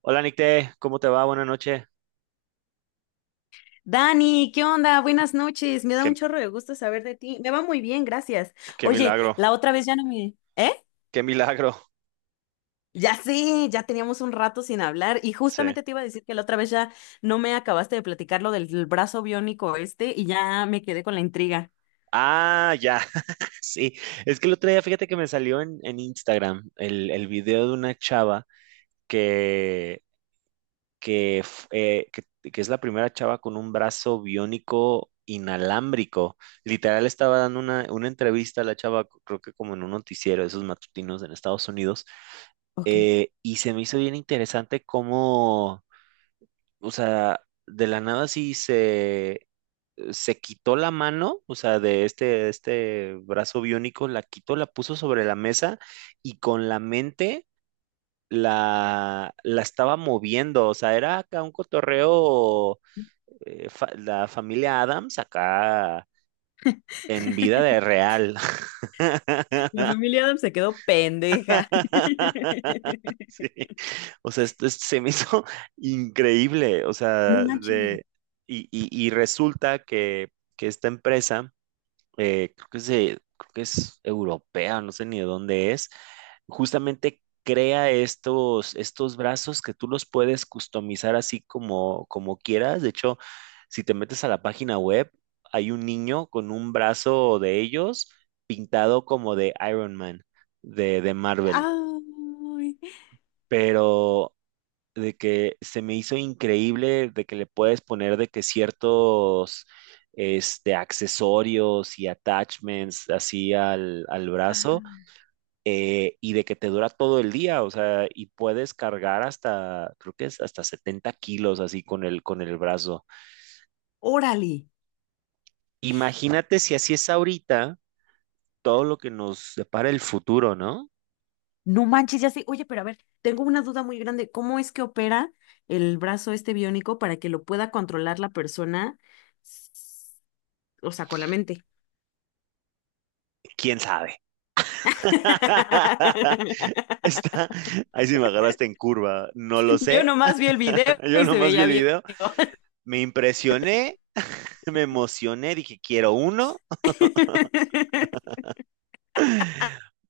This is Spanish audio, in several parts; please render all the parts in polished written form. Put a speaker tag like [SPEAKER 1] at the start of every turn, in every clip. [SPEAKER 1] Hola Nicte, ¿cómo te va? Buenas noches.
[SPEAKER 2] Dani, ¿qué onda? Buenas noches. Me da
[SPEAKER 1] Qué,
[SPEAKER 2] un chorro de gusto saber de ti. Me va muy bien, gracias.
[SPEAKER 1] qué
[SPEAKER 2] Oye,
[SPEAKER 1] milagro,
[SPEAKER 2] la otra vez ya no me... ¿Eh?
[SPEAKER 1] qué milagro.
[SPEAKER 2] Ya sé, ya teníamos un rato sin hablar y
[SPEAKER 1] Sí.
[SPEAKER 2] justamente te iba a decir que la otra vez ya no me acabaste de platicar lo del brazo biónico este y ya me quedé con la intriga.
[SPEAKER 1] Ah, ya. Sí. Es que el otro día, fíjate que me salió en Instagram el video de una chava que, que, f- eh, que, que es la primera chava con un brazo biónico inalámbrico. Literal estaba dando una entrevista a la chava, creo que como en un noticiero, de esos matutinos en Estados Unidos,
[SPEAKER 2] Ok.
[SPEAKER 1] y se me hizo bien interesante cómo, o sea, de la nada sí se quitó la mano, o sea, de este brazo biónico, la quitó, la puso sobre la mesa y con la mente la estaba moviendo, o sea, era acá un cotorreo, la familia Adams acá en vida de real.
[SPEAKER 2] La familia Adams se quedó pendeja.
[SPEAKER 1] Sí. O sea, se me hizo increíble, o
[SPEAKER 2] No
[SPEAKER 1] sea,
[SPEAKER 2] manches.
[SPEAKER 1] y resulta que esta empresa, creo que creo que es europea, no sé ni de dónde es. Justamente crea estos brazos que tú los puedes customizar así como, como quieras. De hecho, si te metes a la página web, hay un niño con un brazo de ellos pintado como de Iron Man, de Marvel.
[SPEAKER 2] Ay,
[SPEAKER 1] Pero de que se me hizo increíble de que le puedes poner de que ciertos, este, accesorios y attachments así al brazo, y de que te dura todo el día, o sea, y puedes cargar hasta, creo que es hasta 70 kilos así con el brazo.
[SPEAKER 2] órale.
[SPEAKER 1] Imagínate si así es ahorita, todo lo que nos depara el futuro, ¿no?
[SPEAKER 2] No manches, ya sé. Oye, pero a ver, tengo una duda muy grande. ¿Cómo es que opera el brazo este biónico para que lo pueda controlar la persona? s- O sea, con la mente.
[SPEAKER 1] ¿Quién sabe? Está, ahí sí me agarraste en curva, no lo
[SPEAKER 2] Yo
[SPEAKER 1] sé.
[SPEAKER 2] nomás vi el video
[SPEAKER 1] Yo
[SPEAKER 2] y se
[SPEAKER 1] nomás vi
[SPEAKER 2] veía
[SPEAKER 1] el
[SPEAKER 2] bien.
[SPEAKER 1] video. Me impresioné, me emocioné, dije quiero uno,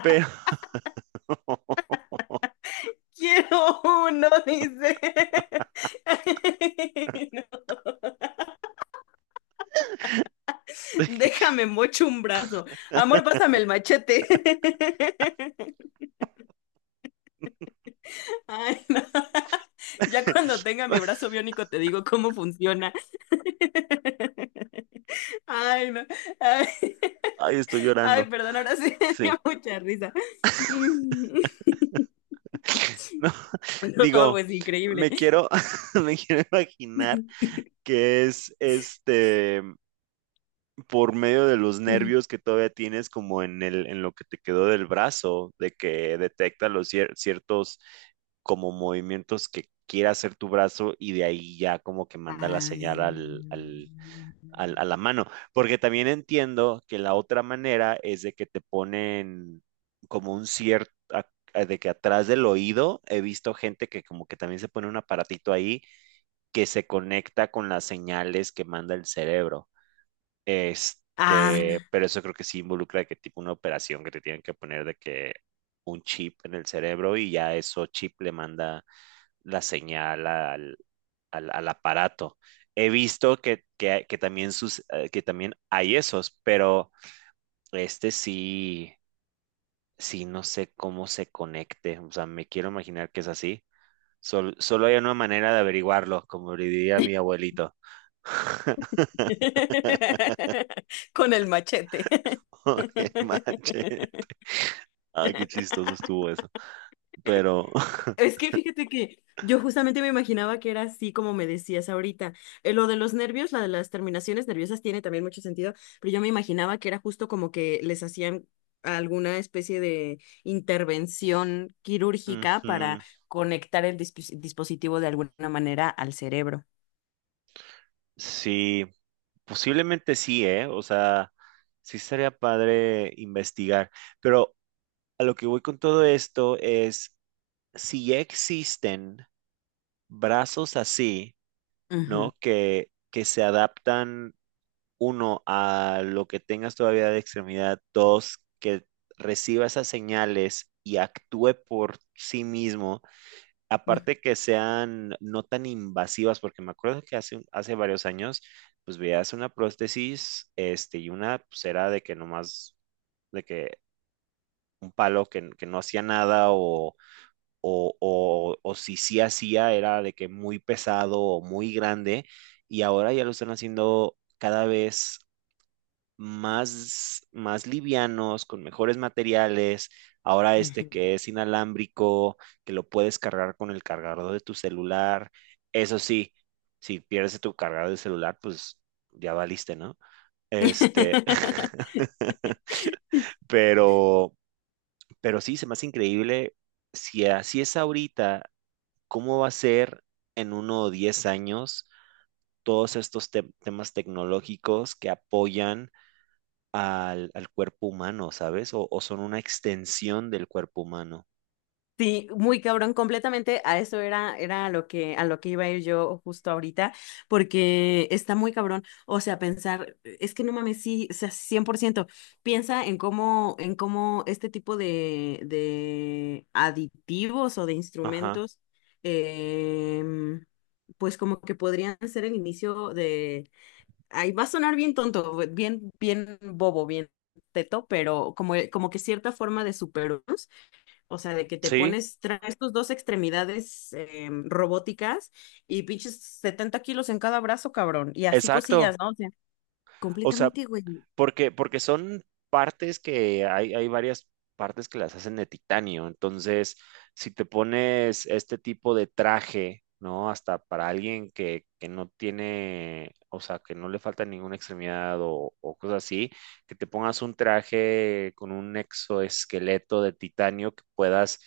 [SPEAKER 1] pero
[SPEAKER 2] Quiero uno, dice. Déjame mocho un brazo. Amor, pásame el machete. Ay, no. Ya cuando tenga mi brazo biónico te digo cómo funciona. Ay, no. Ay,
[SPEAKER 1] ay, estoy
[SPEAKER 2] ay,
[SPEAKER 1] llorando.
[SPEAKER 2] perdón, ahora sí me dio
[SPEAKER 1] Sí.
[SPEAKER 2] mucha risa. Mm.
[SPEAKER 1] No,
[SPEAKER 2] No,
[SPEAKER 1] digo,
[SPEAKER 2] pues increíble.
[SPEAKER 1] me quiero, me quiero imaginar que es, este, por medio de los nervios que todavía tienes como en lo que te quedó del brazo, de que detecta los ciertos como movimientos que quiera hacer tu brazo y de ahí ya como que manda la
[SPEAKER 2] Ah.
[SPEAKER 1] señal a la mano, porque también entiendo que la otra manera es de que te ponen como un cierto, de que atrás del oído he visto gente que como que también se pone un aparatito ahí que se conecta con las señales que manda el cerebro. Este,
[SPEAKER 2] Ah.
[SPEAKER 1] pero eso creo que sí involucra de que tipo una operación que te tienen que poner de que un chip en el cerebro y ya eso chip le manda la señal al aparato. He visto que también sus, que también hay esos, pero este sí, sí no sé cómo se conecte. O sea, me quiero imaginar que es así. Solo hay una manera de averiguarlo, como le diría mi abuelito.
[SPEAKER 2] Con el machete.
[SPEAKER 1] No manches. Ay, qué chistoso estuvo eso. Pero
[SPEAKER 2] Es que fíjate que yo justamente me imaginaba que era así como me decías ahorita. Lo de los nervios, la de las terminaciones nerviosas tiene también mucho sentido, pero yo me imaginaba que era justo como que les hacían alguna especie de intervención quirúrgica para
[SPEAKER 1] ujú,
[SPEAKER 2] conectar el dispositivo de alguna manera al cerebro.
[SPEAKER 1] sí, posiblemente sí, ¿eh? O sea, sí estaría padre investigar. Pero a lo que voy con todo esto es, si ya existen brazos así,
[SPEAKER 2] Ujú,
[SPEAKER 1] ¿no? Que se adaptan, uno, a lo que tengas todavía de extremidad; dos, que reciba esas señales y actúe por sí mismo,
[SPEAKER 2] ujú,
[SPEAKER 1] aparte que sean no tan invasivas, porque me acuerdo que hace varios años, pues veías una prótesis, este, y una pues era de que nomás, de que un palo que no hacía nada, o, o si sí hacía era de que muy pesado o muy grande, y ahora ya lo están haciendo cada vez más livianos, con mejores materiales. Ahora este
[SPEAKER 2] ujú.
[SPEAKER 1] que es inalámbrico, que lo puedes cargar con el cargador de tu celular. Eso sí, si pierdes tu cargador de celular, pues ya valiste, ¿no? Este, pero, pero sí, se me hace increíble. Si así es ahorita, ¿cómo va a ser en uno o 10 años todos estos temas tecnológicos que apoyan al cuerpo humano, ¿sabes? O son una extensión del cuerpo humano.
[SPEAKER 2] Sí, muy cabrón, completamente a eso era a lo que iba a ir yo justo ahorita, porque está muy cabrón. O sea, pensar, es que no mames, sí, o sea, 100%. Piensa en cómo este tipo de aditivos o de
[SPEAKER 1] Ajá.
[SPEAKER 2] instrumentos, em, pues como que podrían ser el inicio de. Ahí va a sonar bien tonto, bien bobo, bien teto, pero como que cierta forma de superarnos, o sea, de que te
[SPEAKER 1] Sí,
[SPEAKER 2] pones, traes tus dos extremidades robóticas y pinches 70 kilos en cada brazo, cabrón. Y así cosillas,
[SPEAKER 1] exacto.
[SPEAKER 2] ¿no? O sea,
[SPEAKER 1] O sea,
[SPEAKER 2] completamente, güey.
[SPEAKER 1] Porque son partes que hay varias partes que las hacen de titanio. Entonces, si te pones este tipo de traje, ¿no? Hasta para alguien que no tiene, o sea, que no le falta ninguna extremidad o cosas así, que te pongas un traje con un exoesqueleto de titanio que puedas,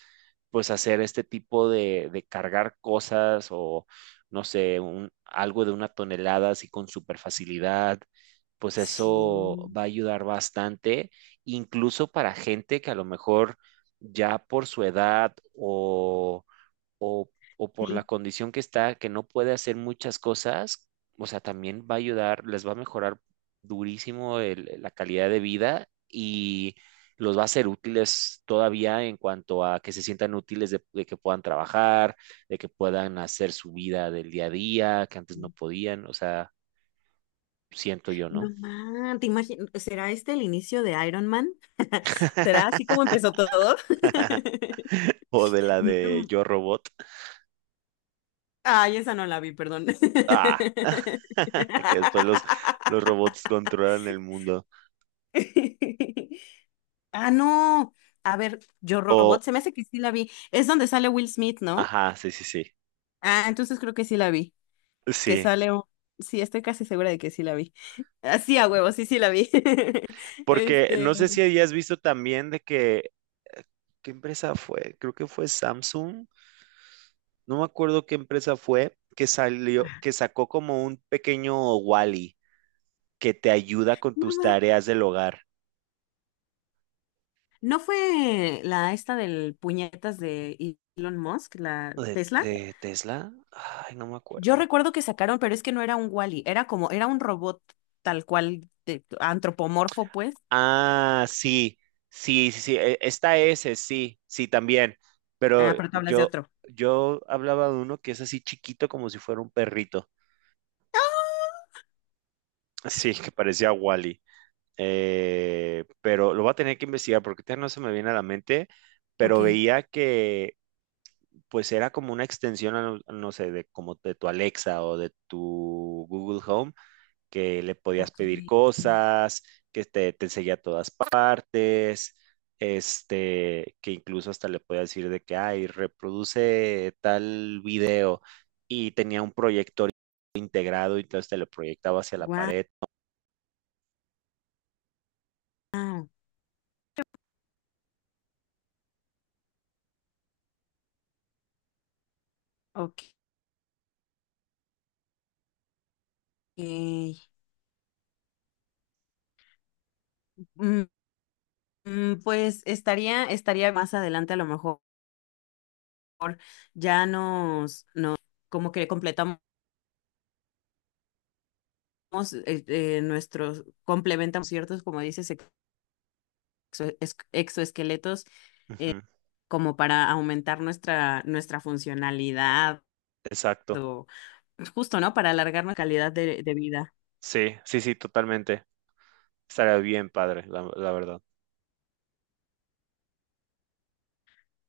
[SPEAKER 1] pues, hacer este tipo de cargar cosas o, no sé, un, algo de una tonelada así con super facilidad, pues eso
[SPEAKER 2] Sí,
[SPEAKER 1] va a ayudar bastante, incluso para gente que a lo mejor ya por su edad o, o por la
[SPEAKER 2] sí.
[SPEAKER 1] condición que está, que no puede hacer muchas cosas, o sea, también va a ayudar, les va a mejorar durísimo la calidad de vida y los va a ser útiles todavía en cuanto a que se sientan útiles de que puedan trabajar, de que puedan hacer su vida del día a día, que antes no
[SPEAKER 2] Sí.
[SPEAKER 1] podían, o sea, siento yo,
[SPEAKER 2] No
[SPEAKER 1] ¿no?
[SPEAKER 2] man, te imagino, ¿será este el inicio de Iron Man? ¿Será así como empezó todo?
[SPEAKER 1] O de la de
[SPEAKER 2] No.
[SPEAKER 1] Yo Robot.
[SPEAKER 2] Ay, esa no la vi, perdón.
[SPEAKER 1] Ah, que después los robots controlan el mundo.
[SPEAKER 2] Ah, no. A ver, Yo
[SPEAKER 1] O,
[SPEAKER 2] Robot, se me hace que sí la vi. Es donde sale Will Smith, ¿no?
[SPEAKER 1] ajá, sí, sí, sí.
[SPEAKER 2] Ah, entonces creo que sí la vi. Que
[SPEAKER 1] Sí.
[SPEAKER 2] sale un... Sí, estoy casi segura de que sí la vi. Así a huevo, sí, sí la vi.
[SPEAKER 1] Porque
[SPEAKER 2] Este.
[SPEAKER 1] no sé si hayas visto también de que, ¿qué empresa fue? Creo que fue Samsung. No me acuerdo qué empresa fue que salió,
[SPEAKER 2] Ah.
[SPEAKER 1] que sacó como un pequeño Wally que te ayuda con
[SPEAKER 2] No,
[SPEAKER 1] tus tareas del hogar.
[SPEAKER 2] ¿no fue la esta del puñetas de Elon Musk, la Tesla?
[SPEAKER 1] De Tesla? Ay, no me
[SPEAKER 2] Yo
[SPEAKER 1] acuerdo.
[SPEAKER 2] recuerdo que sacaron, pero es que no era un Wall-E, era como, era un robot tal cual, antropomorfo, pues.
[SPEAKER 1] Ah, sí, sí, sí, sí, está ese, sí, sí, también.
[SPEAKER 2] Ah,
[SPEAKER 1] Pero
[SPEAKER 2] pero tú hablas de
[SPEAKER 1] yo,
[SPEAKER 2] otro.
[SPEAKER 1] yo hablaba de uno que es así chiquito como si fuera un perrito. Sí, que parecía Wally. Pero lo voy a tener que investigar porque ahorita no se me viene a la mente.
[SPEAKER 2] Ok,
[SPEAKER 1] Pero veía que pues era como una extensión, a, no, no sé, de como de tu Alexa o de tu Google Home, que le podías
[SPEAKER 2] ok.
[SPEAKER 1] pedir cosas, que te seguía a todas partes, este, que incluso hasta le podías decir de que, ay, reproduce tal video, y tenía un proyector integrado y entonces te lo proyectaba hacia la pared.
[SPEAKER 2] Wow. Ok. Mm, pues estaría, estaría más adelante a lo mejor ya nos como que completamos nuestros, complementamos ciertos, como dices, exoesqueletos
[SPEAKER 1] Ujú.
[SPEAKER 2] como para aumentar nuestra funcionalidad
[SPEAKER 1] Exacto.
[SPEAKER 2] o justo, ¿no? Para alargar nuestra calidad de vida.
[SPEAKER 1] Sí, sí, sí, totalmente. Estaría bien padre, la verdad.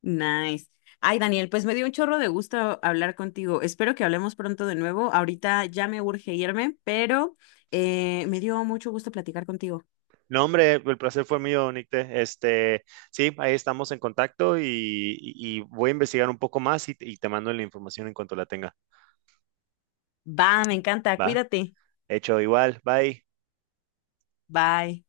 [SPEAKER 2] Nice. Ay, Daniel, pues me dio un chorro de gusto hablar contigo. Espero que hablemos pronto de nuevo. Ahorita ya me urge irme, pero me dio mucho gusto platicar contigo.
[SPEAKER 1] No, hombre, el placer fue mío, Nicte. Este, sí, ahí estamos en contacto y, y voy a investigar un poco más y te mando la información en cuanto la tenga.
[SPEAKER 2] Va, me encanta.
[SPEAKER 1] ¿Va?
[SPEAKER 2] Cuídate.
[SPEAKER 1] Hecho igual, bye.
[SPEAKER 2] Bye.